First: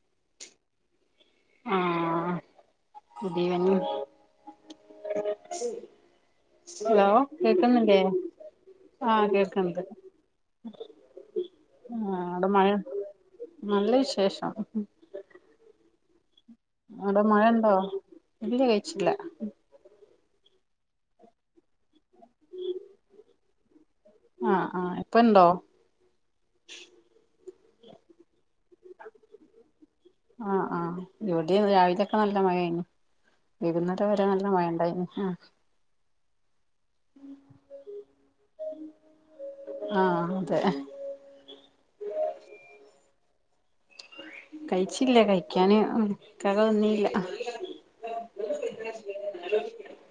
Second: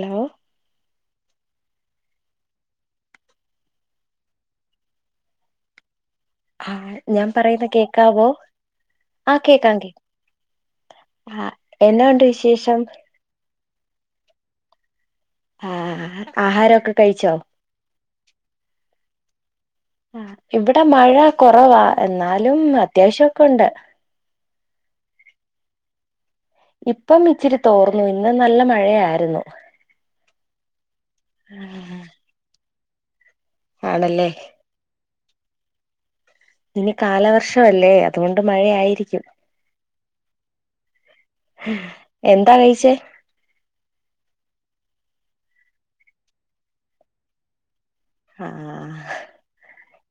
Hello ആ പുതിയ [inaudible] ആ ഹലോ ഞാൻ പറയുന്ന കേക്കുന്നില്ലേ കേക്കാവോ ആ കേക്കാം കേക്ക്ണ്ട്. കേക്കാം ആ എന്നാ ആ ഉണ്ട് അവിടെ മഴ, വിശേഷം നല്ല വിശേഷം. ആ ആഹാരമൊക്കെ അവിടെ കഴിച്ചോ മഴ ഇണ്ടോ? ഇല്ല കഴിച്ചിട്ടില്ല. ആ ഇവിടെ മഴ കൊറവാ എന്നാലും അത്യാവശ്യം ഒക്കെ ഉണ്ട്. ആഹ് ആഹ് ഇപ്പ ഇണ്ടോ ഇപ്പം ഇച്ചിരി തോർന്നു. ഇന്ന് നല്ല മഴയായിരുന്നു. ആഹ് ആഹ് ഇവിടെ രാവിലെയൊക്കെ നല്ല മഴയായിന് വൈകുന്നേരം വരെ ആണല്ലേ നല്ല മഴ ഇണ്ടായിന് ആ ഇനി കാലവർഷമല്ലേ അതുകൊണ്ട് മഴയായിരിക്കും. ആഹ് അതെ എന്താ കഴിച്ചേ? കഴിച്ചില്ല, കഴിക്കാന് ഇക്കാക്ക വന്നില്ല. ആ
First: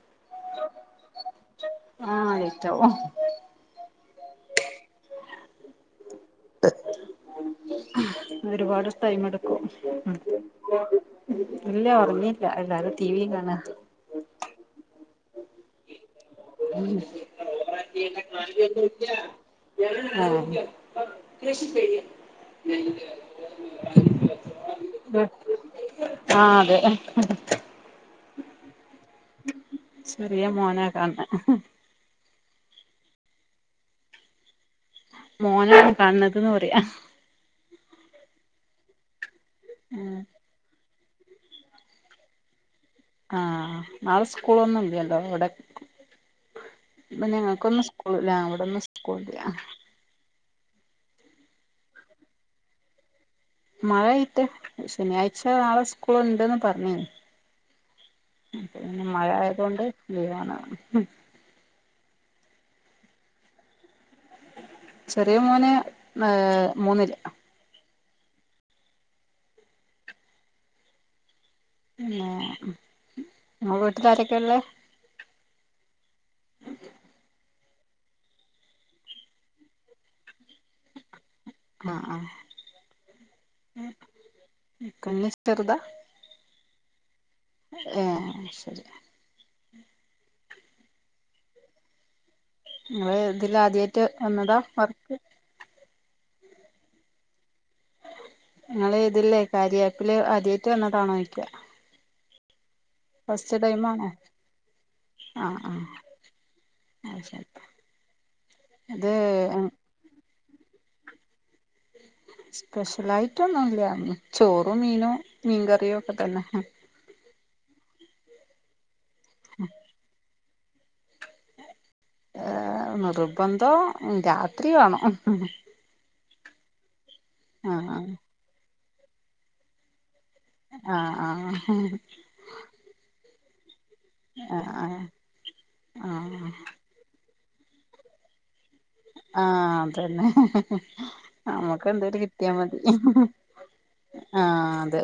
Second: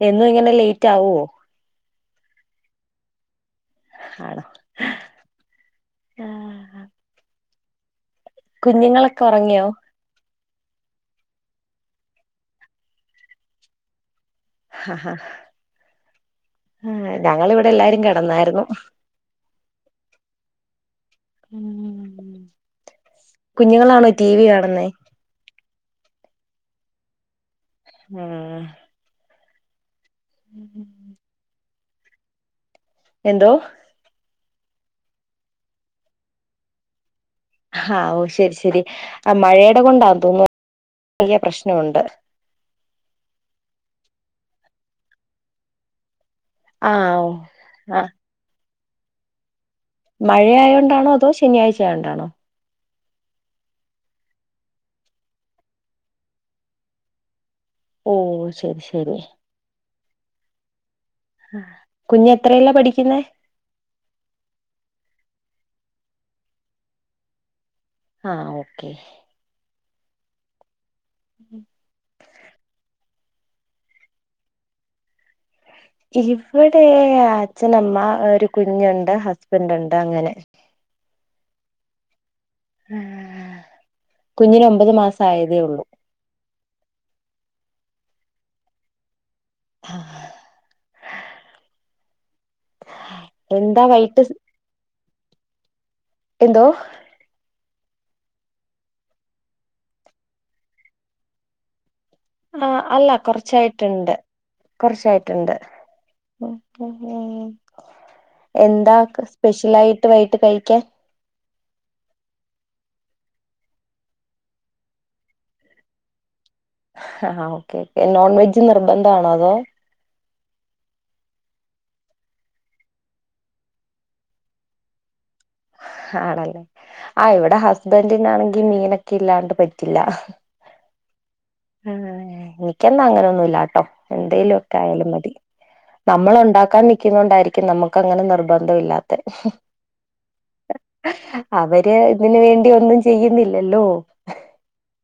എന്നും ഇങ്ങനെ ലേറ്റ് ആവോ? ആ ലൈയിറ്റാവും. [unintelligible] [inaudible] ഒരുപാട് കുഞ്ഞുങ്ങളൊക്കെ ടൈമെടുക്കും. ഉറങ്ങിയോ ഇല്ല ഉറങ്ങീല്ല, എല്ലാരും ടി വി കാണാ ഹഹഹ കിടന്നായിരുന്നു ഉം. കുഞ്ഞുങ്ങളാണോ ടി വി കാണുന്നേ ആ [unintelligible] ആ അതെ ആ ചെറിയ മോന കാൺണേ [unintelligible] [inaudible] എന്തോ മോനാണ് കാണണതിന്ന് പറയാ ആ ഓ ശെരി ശെരി ആ മഴയുടെ കൊണ്ടാന്ന് തോന്നുന്നു ചെറിയ പ്രശ്നോണ്ട് ആ നാളെ സ്കൂളൊന്നും ഇല്ലല്ലോ ഇവടെ ആഹ് ഇപ്പ ഓ ഞങ്ങൾക്കെന്നും ആഹ് സ്കൂളില്ല ആ ഇവിടെന്നു കൂളില്ല മഴയായോണ്ടാണോ അതോ ശെനിയാഴ്ച ആയോണ്ടാണോ? മഴായിട്ട് ശെനിയാഴ്ച നാളെ സ്കൂള് ഇണ്ട്ന്ന് പറഞ്ഞി ഓ ശെരി ശെരി ലീവാണ് കുഞ്ഞ് എത്രയിലാ പഠിക്കുന്നേ ചെറിയ മോന് ഏഹ് മൂന്നില് ആ ഓക്കെ ഉം പിന്നെ നിങ്ങള വീട്ടില് ആരൊക്കെയാ ഉള്ളെ? അച്ഛൻ അമ്മ ഒരു കുഞ്ഞൊണ്ട് ഹസ്ബെൻ്റുണ്ട് അങ്ങനെ ആ ആ കുഞ്ഞിന് ഒമ്പത് മാസം കുഞ്ഞ് ആയതേ ചെറുതാ ഉള്ളൂ ആഹ് അത് ശെരി ഇങ്ങള് ഇതില് എന്താ ആദ്യായിട്ട് വൈകിട്ട് വന്നതാ വർക്ക് എന്തോ [unintelligible] ആ അല്ല ഫസ്റ്റ് ടൈം ആണോ കൊറച്ചായിട്ടിണ്ട് കൊറച്ചായിട്ടിണ്ട് ആഹ് ആഹ് പിന്നെ അത് ശരി എന്താ ഇത് സ്പെഷ്യലായിട്ട് വൈകിട്ട് കഴി ക്കാൻ. സ്പെഷ്യലായിട്ടൊന്നുല്ല ചോറും മീനും മീൻ കറിയും ഒക്കെ തന്നെ ആഹ് ഓക്കേ ഓക്കെ നോൺ വെജ് നിർബന്ധ ന്ധാണോ അതോ ഏഹ് നിർബന്ധം രാത്രി വാണം. ആണല്ലേ അ ഇവടെ ആഹ് ഹസ്ബെൻറിനാണെങ്കി മീനൊ ഇല്ലാണ്ട് പറ്റില്ല ആഹ് ആഹ് ആ എനിക്കൊന്നും അങ്ങനെ ഒന്നുല്ല [unintelligible] എന്തേലും ആഹ് ഒക്കെ ആഹ് ആയാലും മതി നമ്മള് ആഹ് ഒണ്ടാക്കാൻ നിക്കുന്നോണ്ടായിരി നമുക്കങ്ങനെ നിർബന്ധം ഇല്ലാ ആഅതന്നെ നമ്മക്ക് അവര് എന്തൽ ഇതിന് കിട്ടിയാ വേണ്ടി മതി ഒന്നും ചെയ്യുന്നില്ലല്ലോ ആ അതെ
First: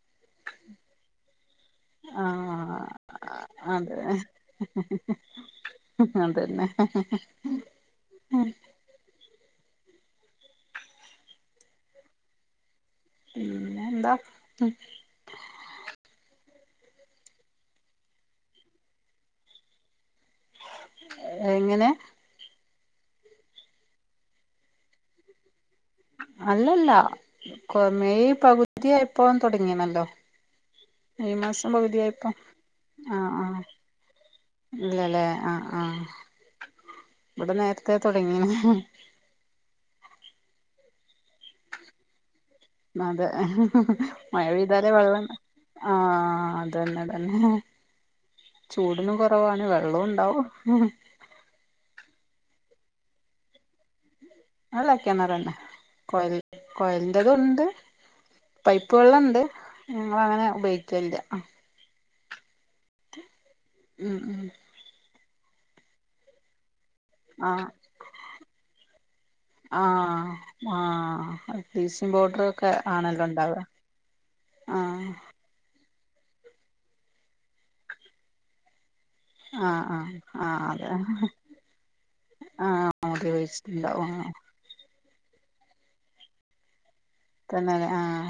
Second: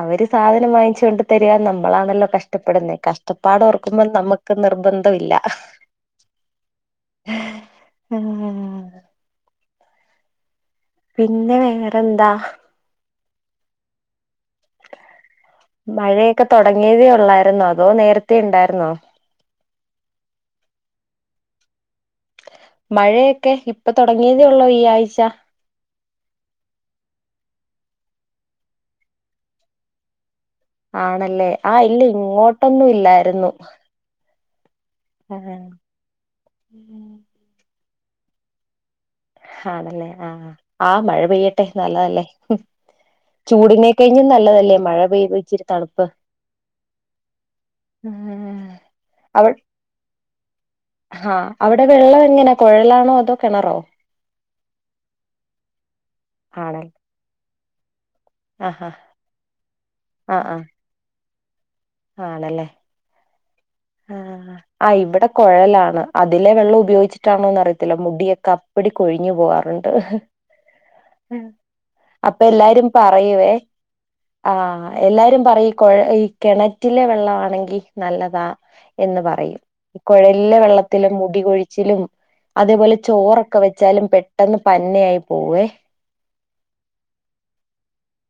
അവര് സാധനം വാങ്ങിച്ചൊണ്ട് തരിരാ നമ്മു നമ്മളാണല്ലോ ആഹ് കഷ്ടപ്പെടുന്നത്കഷ്ടപ്പാട് അതെ ഓർക്കുമ്പോൾ നമ്മുക്ക് നിർബന്ധം ഇല്ല അതന്നെ പിന്നെ വേറെന്താ പിന്നെ എന്താ മഴയൊ ക്കെ തുടങ്ങിയതേ ഉള്ളായിരുന്നോ അതോ നേരത്ത ഉണ്ടായിരുന്നോ? എങ്ങനെ മഴയൊക്കെ ഇപ്പൊ തുടങ്ങിയതേയുള്ളൂ ഈയാഴ്ച അല്ലല്ല കേ മെയ് പകുതിയായപ്പോ തുടങ്ങിണല്ലോ ഈ ആണല്ലേ മാസം ആ ഇല്ല പകുതിയായപ്പം ഇങ്ങോട്ടൊന്നും അ അ ഇല്ലായിരുന്നു ഇല്ലല്ലേ ആ അ അ ഇവിടെ നേര ക്കെ തുടങ്ങിണ് ആണല്ലേ ആ ആ മഴ പെയ്യട്ടെ നല്ലതല്ലേ അതെ ചൂടിനെ കഴിഞ്ഞും മഴ നല്ലതല്ലേ പെയ്താലേ മഴ വെള്ളം പെയ്ത് ഇച്ചിരി ആ തണുപ്പ് അതന്നെ തന്നെ ആ ചൂടിനും അവ കുറവാണ് വെള്ളം ഉണ്ടാവും ആ അവിടെ വെള്ളം എങ്ങനെ കുഴലാണോ അതോ കിണറോ അല്ല കിണറന്ന കോയൽ ആണല്ലേ കോയലിന്റെതും ഉണ്ട് ആഹാ പൈപ്പ് വെള്ളംണ്ട് ഞങ്ങള് ആ അങ്ങനെ ആ ഉപയോഗിക്കലില്ല. ആണല്ലേ ഉം ഉം ആഹ് ആ ഇവിടെ കൊഴലാണ് അതിലെ വെള്ളം ഉപയോഗി ച്ചിട്ടാണോ ആഹ് എന്നറിയത്തില്ല മുടിയൊക്കെ അപ്പടി കൊഴിഞ്ഞ് പോവാറുണ്ട് ആഹ് [unintelligible] ആഹ് ബ്ലീച്ചിങ് പൗഡറൊക്കെ അപ്പയെല്ലാരും ആണല്ലോ പറയുവെ ഉണ്ടാവ ആഹ് എല്ലാരും പറയും കൊഴ ഈ കെണറ്റ് റ്റിലെ വെള്ളവാണെങ്കി നല്ലതാ എന്ന് പറയും ആഹ് ആഹ് കൊഴലിലെ ആഹ് അതെ വെള്ളത്തിലും മുടി കൊഴിച്ചിലും ആഹ് അതെപോലെ ചോറൊക്കെ വെച്ചാലും മോട്ടിവേഷൻണ്ടാവും ആഹ് പെട്ടെന്ന് പന്നയായി ഉവ്വേ [unintelligible] ആഹ്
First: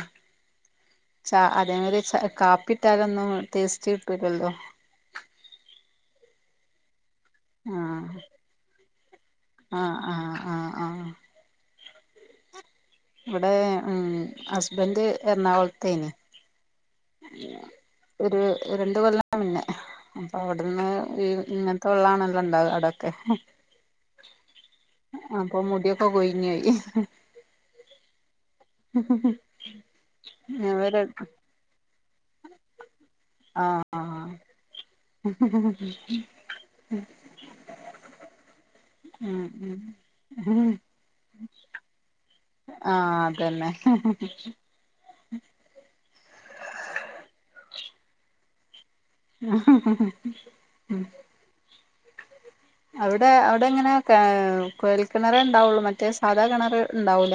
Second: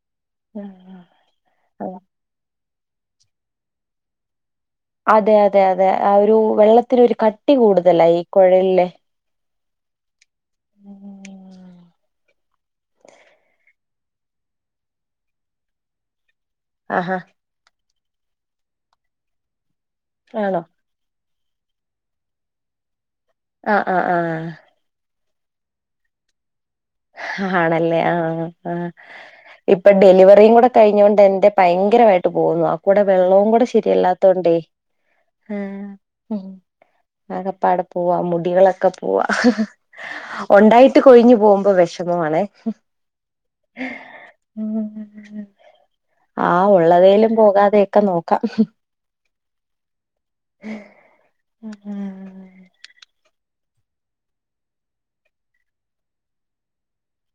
ചാ അതെങ്കില് ച കാപ്പി ഇട്ടാല് ഒന്നും ടേസ്റ്റ് കിട്ടൂലല്ലോ അതെ അതെ അതെ ഒരു വെള്ളത്തിന് കട്ടി ആഹ് കൂടുതലാ ഈ കൊഴൽലെ ആഹ് ആഹ് ആഹ് ആഹ് [unintelligible] ഇവിടെ ഉം ഹസ്ബൻഡ് എറണാകുളത്തേന് ആഹാ [inaudible] ഒരു രണ്ട് കൊല്ലം മുന്നേ അപ്പൊ ആണോ അവിടന്ന് ഇങ്ങൻത്തെ വെള്ളാണല്ലോ ഇണ്ടാവാ അവിടെ ആഹ് ആഹ് ആഹ് അപ്പൊ മുടിയൊക്കെ കൊയ്ഞ്ഞോയി ആണല്ലേ ആഹ് ആഹ് ആ ഇപ്പൊ ഡെലിവറിം കൂടെ ഇവര് കയിഞ്ഞോണ്ടെന്റെ ഭയങ്കര വെ ട്ട് പോന്ന അപ്പോടെ വെള്ളോം കൂടെ ആഹ് ആഹ് ശെരിയല്ലാത്തോണ്ട് ആകപ്പാടെ പോക മുടികളോക്കെ പോക ഉം ഉം ഒണ്ടായിട്ട് കൊഴിഞ്ഞു പോകുമ്പോ വെഷമ ആഹ് അതന്നെ [unintelligible] ആ ഉള്ളതേലും പോകാതെയൊക്കെ നോക്കാം ആ ആ ഉം അവിത [unintelligible] എങ്ങനെ ഏ കുഴൽ കിണറ ഉണ്ടാവുള്ളൂ മറ്റേ സാധാ കിണർ ഉണ്ടാവൂല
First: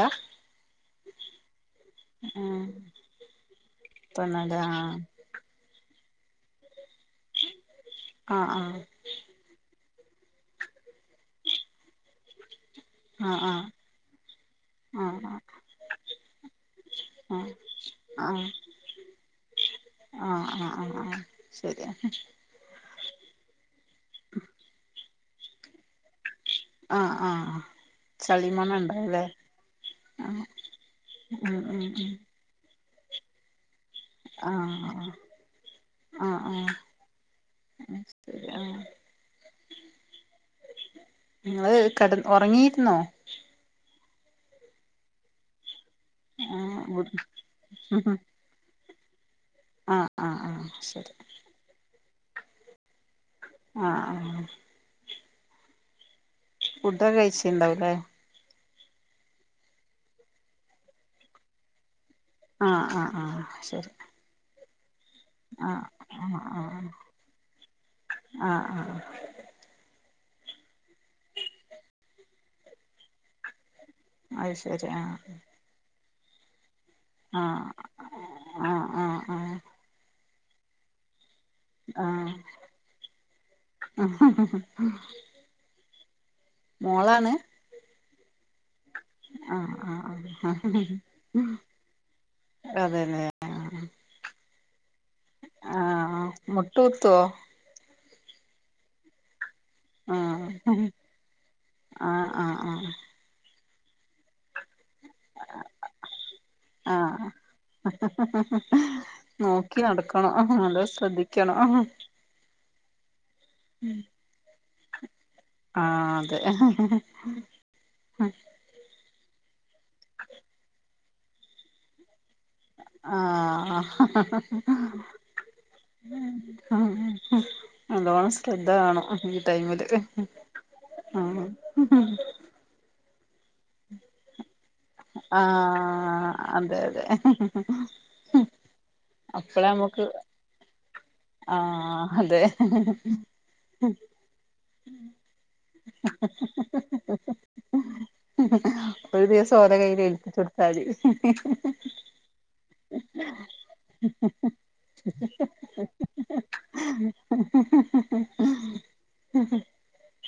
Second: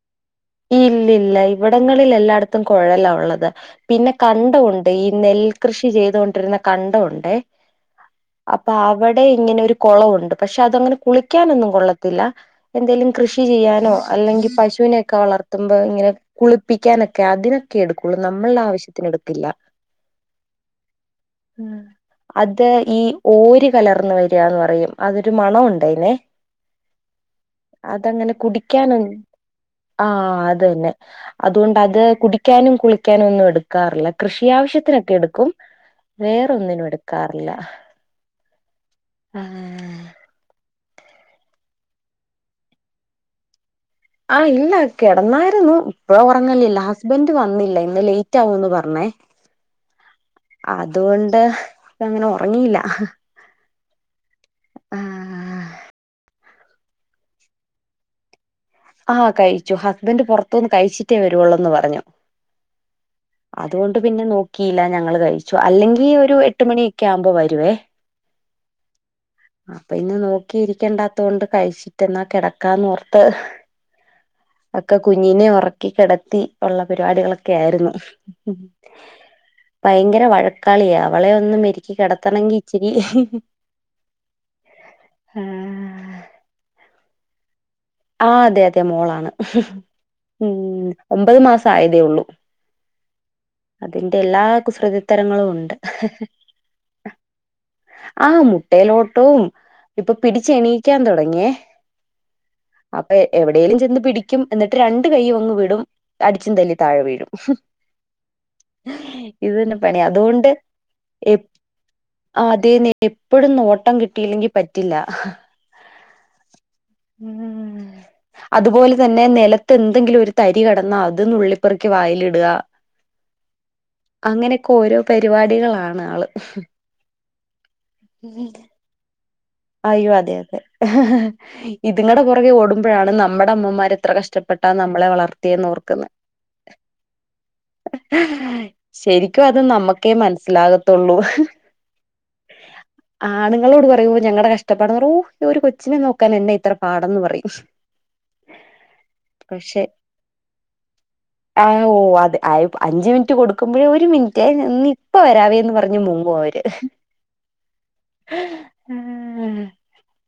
ഇല്ലില്ലാ ഇവിടങ്ങളിൽ എല്ലായിടത്തും കുഴലാ ഉള്ളത് പിന്നെ തൊണ്ണൂല് കണ്ടോണ്ട് ഈ നെൽകൃഷി കൃഷി ചെയ്തോണ്ടിർന്ന കണ്ടൊണ്ടേ ആ ആ അപ്പൊ അവിടെ ഇങ്ങനെ ഒരു- കൊളവുണ്ട് പക്ഷെ അതങ്ങനെ കുളിക്കാനൊന്നും കൊള്ളത്തില്ല എന്തേലും ആ കൃഷി ആ ആ ചെയ്യാനോ അല്ലെങ്കിൽ പശുവിനെ- ആ ക്ക വളർത്തുമ്പോ ഇങ്ങനെ കുളിപ്പിക്കാനൊക്കെ ആ ആ അതിനൊക്കെ ഇടുക്കുള്ളു നമ്മൾളെ ആവശ്യത്തിനെടുക്കില്ല ആ ആ ആ ആ ശരി അത് ഈ ഓര് കലർന്ന് വരാന്ന് പറയും അത് ഒരു മണോ ഒണ്ടായിനേ ആ ആ ആഹ് ചെളിമണണ്ട്ലേ ആഹ് അത് തന്നെ അതുകൊണ്ടത് ഉം കുടിക്കാനും കുളി ക്ക്യാനൊന്നും എട് ക്കാറില്ല. കൃഷി ആ ആവശ്യത്തിനൊക്കെ എട്ക്കും ആ ആ വേറൊന്നിനും എട്ക്കാറില്ല. ശരി ആ ആഹ് നിങ്ങള് കട ഒറങ്ങീര്ന്നോ? ആ ഇല്ല കെടന്നായിരുന്നു. പ്പൊ ഒറങ്ങലില്ല ഹസ്ബൻ്റ് വന്നില്ല ഇന്ന് ലേറ്റ് ആവുന്ന് പർണേ ആ ആ ആ ആ ശരി അതുവൊണ്ട് ഇപ്പങ്ങനെ ഒ ഒറങ്ങീല്ല ആഹ് ആഹ് ഫുഡൊ കെഴ്ചിണ്ടാവുലേ ആഹ് കഴിച്ചു ഹസ്ബൻ്റ് പൊറത്തുന്ന് കഴിച്ചിട്ടേ വരുവൊള്ളൂന്ന് പറഞ്ഞു. ആ ആ ആ ശരി കീല ഞങ്ങള് കഴിച്ചു ആ അല്ലെങ്കി ആ ഒരു ആ എട്ടുമണി ഒക്കെ ആവുമ്പൊ വരുവെ ആഹ് ആഹ് [unintelligible] ഇക്കിരിക്കെണ്ടാത്തോണ്ട് കഴിച്ചിട്ട് ന്നാ കെടക്കാൻ ന്ന് ഓർത്ത് അത് ശരി ഒക്കെ ആഹ് കുഞ്ഞിനെ ഒറക്കി കെടത്ത് തി [unintelligible] ഒള്ള പരിപാടികളൊക്കെ ആഹ് ആയിരുന്നു ആഹ് ആഹ് വയങ്കര വഴക് കളിയാവള് ഒന്ന് മെരുക്കി ആഹ് കടത്തണെങ്കി ഇച്ചിരി ആഹ് ഉം മോളാണ് ആ ഏതെ മോളാണ് ആഹ് ആഹ് ആഹ് ഉം ഒമ്പത് മാസായതേ ഒള്ളു അതന്നെ അതിൻ്റെ എല്ലാ കുസൃതിത്തരങ്ങള് ഒണ്ട് ആഹ് മുട്ടുകുത്തുവോ ആ മുട്ടേലോട്ടും ഇപ്പൊ ആഹ് പിടിച്ചെണീക്കാൻ തൊടങ്ങ്യെ ആഹ് ആഹ് ആഹ് എവടേലും ചെന്ന് പിടിക്കും എന്ന് രണ്ട് കൈയും ഒന്ന് വിടും അടിച്ചും തല്ലി താളെ ആഹ് വീഴും ഇത് തന്നെ നോക്കി പണി അത് നടക്കണം ഒണ്ട് നല്ലോം എപ് ശ്രദ്ധിക്കണം ആഹ് ആ തേനെ [unintelligible] ഇവിടുന്നു ഓട്ടം കിട്ടീലെങ്കി പെട്ട് ഇല്ല ആ അതെ അതുപോലെതന്നെ നെലത്തെന്തെങ്കിലും ഒരു തരികെടന്ന അത് നുള്ളി പെറുക്കി വായിലി ആഹ അങ്ങനെയൊക്കെ ഓരോ പരിപാടികളാണ് ആള് ആഹ്ഹ്ഹ് നല്ലോണം ശ്രദ്ധവേണും അയ്യോ അതെ അതെ ഇതുങ്ങളുടെ പുറകെ ഓടുഴാണ് നമ്മൾടെ നമ്മൾടെ അമ്മമ്മരെ എത്ര കഷ്ടപ്പെട്ടാ നമ്മളെ വളർത്തിയെന്ന് ഓർക്കുന്ന് ആഹ് അതെ അതെ ശെരിക്കും അത് അപ്പളെ നമുക്ക് നമ്മൾക്കേ മനസിലാകത്തൊള്ളൂ ആഹ് അതെ ആണുങ്ങളോട് പാറയുബോൾ നമ്മൾടെ കഷ്ടപ്പാടു ഓ ഒരു കൊച്ചിനെ നോക്കാനെന്നാ ഇത്ര പാടെന്ന്പറയും ഒരു ദിവസം ഓലെ പക്ഷെ കയ്യിൽ ഏൽപ്പിച്ചു കൊടുത്താതി ഓ ആഹാ അഞ്ചുമിനിറ്റ് കൊടുക്കുബോഴേ ഒരു മിനിറ്റേ ഇപ്പം വരവേ എന്ന് പറഞ്ഞു മുങ്ങും അവരെ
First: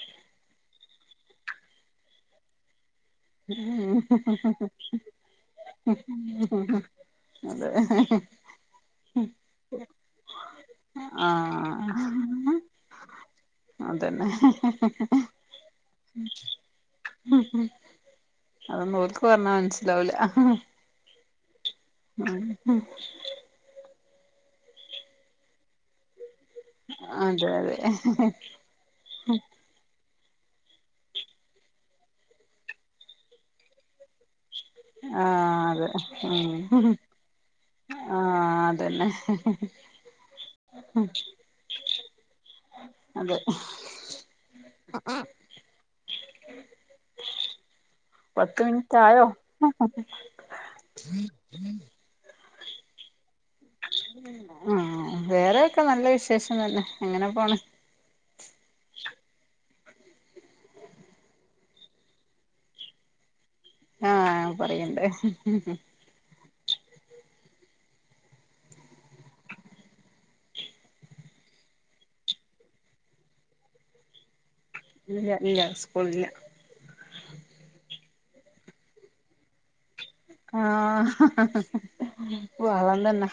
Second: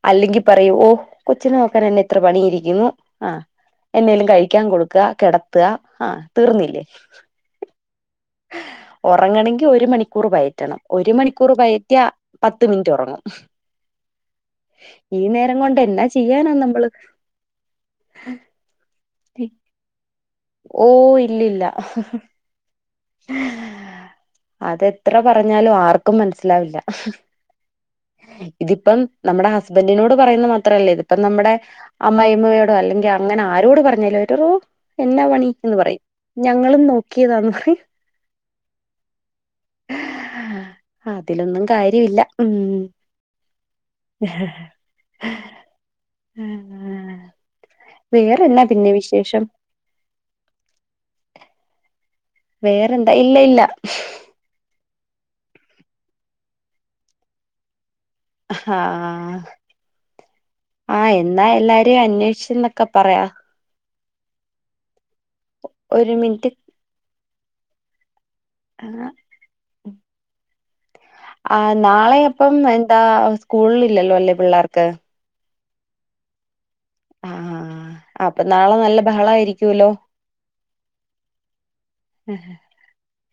അല്ലകിൽ പറയും ഓ കൊച്ചിനെ നോക്കാൻ എന്നാഇത്ര പണിയിരിക്കുന്നു ആഹ് എന്നേലും കഴിക്കാൻ കൊടുക്കാ കിടത്തുക ആഹ് തീർന്നില്ലേ അതെ ഉറങ്ങണകിൽ ഒരു മണിക്കൂർ പയ്റ്റണം ഒരു മണിക്കൂർ പയറ്റിയാൽ പത്ത് മിനിറ്റ് ഉറങ്ങും അതെന്നെ ഈ നേരം കൊണ്ട് എന്നാ ചെയ്യാനാ നമ്മള് മ്മ് അതൊന്നും ഓൽക്ക് പർഞ്ഞാ മൻസ്സിലാവൂലാ ഓ ഇല്ല ഇല്ല അത് എത്ര പറഞ്ഞാലും ആർക്കും മൻസി ലാവില്ല അതെ അതെ ഇതിപ്പം നമ്മടെ ഹസ്ബന്റിനോട്‌ പറയിന്നെ മാത്രവല്ല ഇതിപ്പം നമ്മടെ അമ്മായിഅമ്മയോട് അല്ലെങ്കി അങ്ങനെ ആരോട് പറഞ്ഞാലും ട്ടൊ എന്നാ പണി ആഹ് എന്ന് അതെ പറയും ഞങ്ങളും ഉം നോക്കിയതാന്ന് പറയും ആഹ് അതന്നെ അതിലൊന്നും കാര്യയില്ല ഉം അതെ പാത്ത് വേറെന്നാ പിന്നെ മിനിറ്റ് ആയോ വിശേഷം വേറെന്താ ഇല്ല ഇല്ല ഉം വേറെയൊ ക്കെ നല്ല വിശേഷം തന്നെ അങ്ങനെ പോണ് ഹ്ആ ആ എന്നാ എല്ലാരെം അനേഷിച്ചെന്നൊക്കെ പറയാ ആ പറയെണ്ട് ഒരു മിനിറ്റ് ആ ഉം ആ നാളെ അപ്പം എന്താ സ്കൂൾ ഇല്ലലോ പിള്ളാർ ഇല്ല ഇല്ല സ്കൂൾ ഇല്ല ആ ആ ആ അപ്പ നാളെ നല്ല ബഹളം ആയിരിക്കുവല്ലോ ആ ഓ അയുകൊണ്ട് യെന്നെ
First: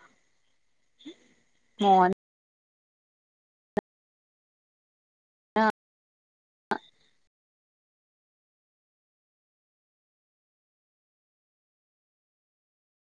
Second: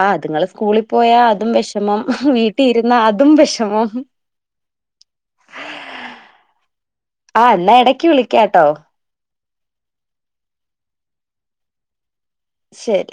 ആ അതുങ്ങൾ സ്കൂളിൽ പോയാൽ അതും വെഷമം മോൻ വീ ട്ടി ഇരുന്നാ അതും വെഷമം അ ആ എന്നാ എടക്ക് വിളിക്കാട്ടോ ശരി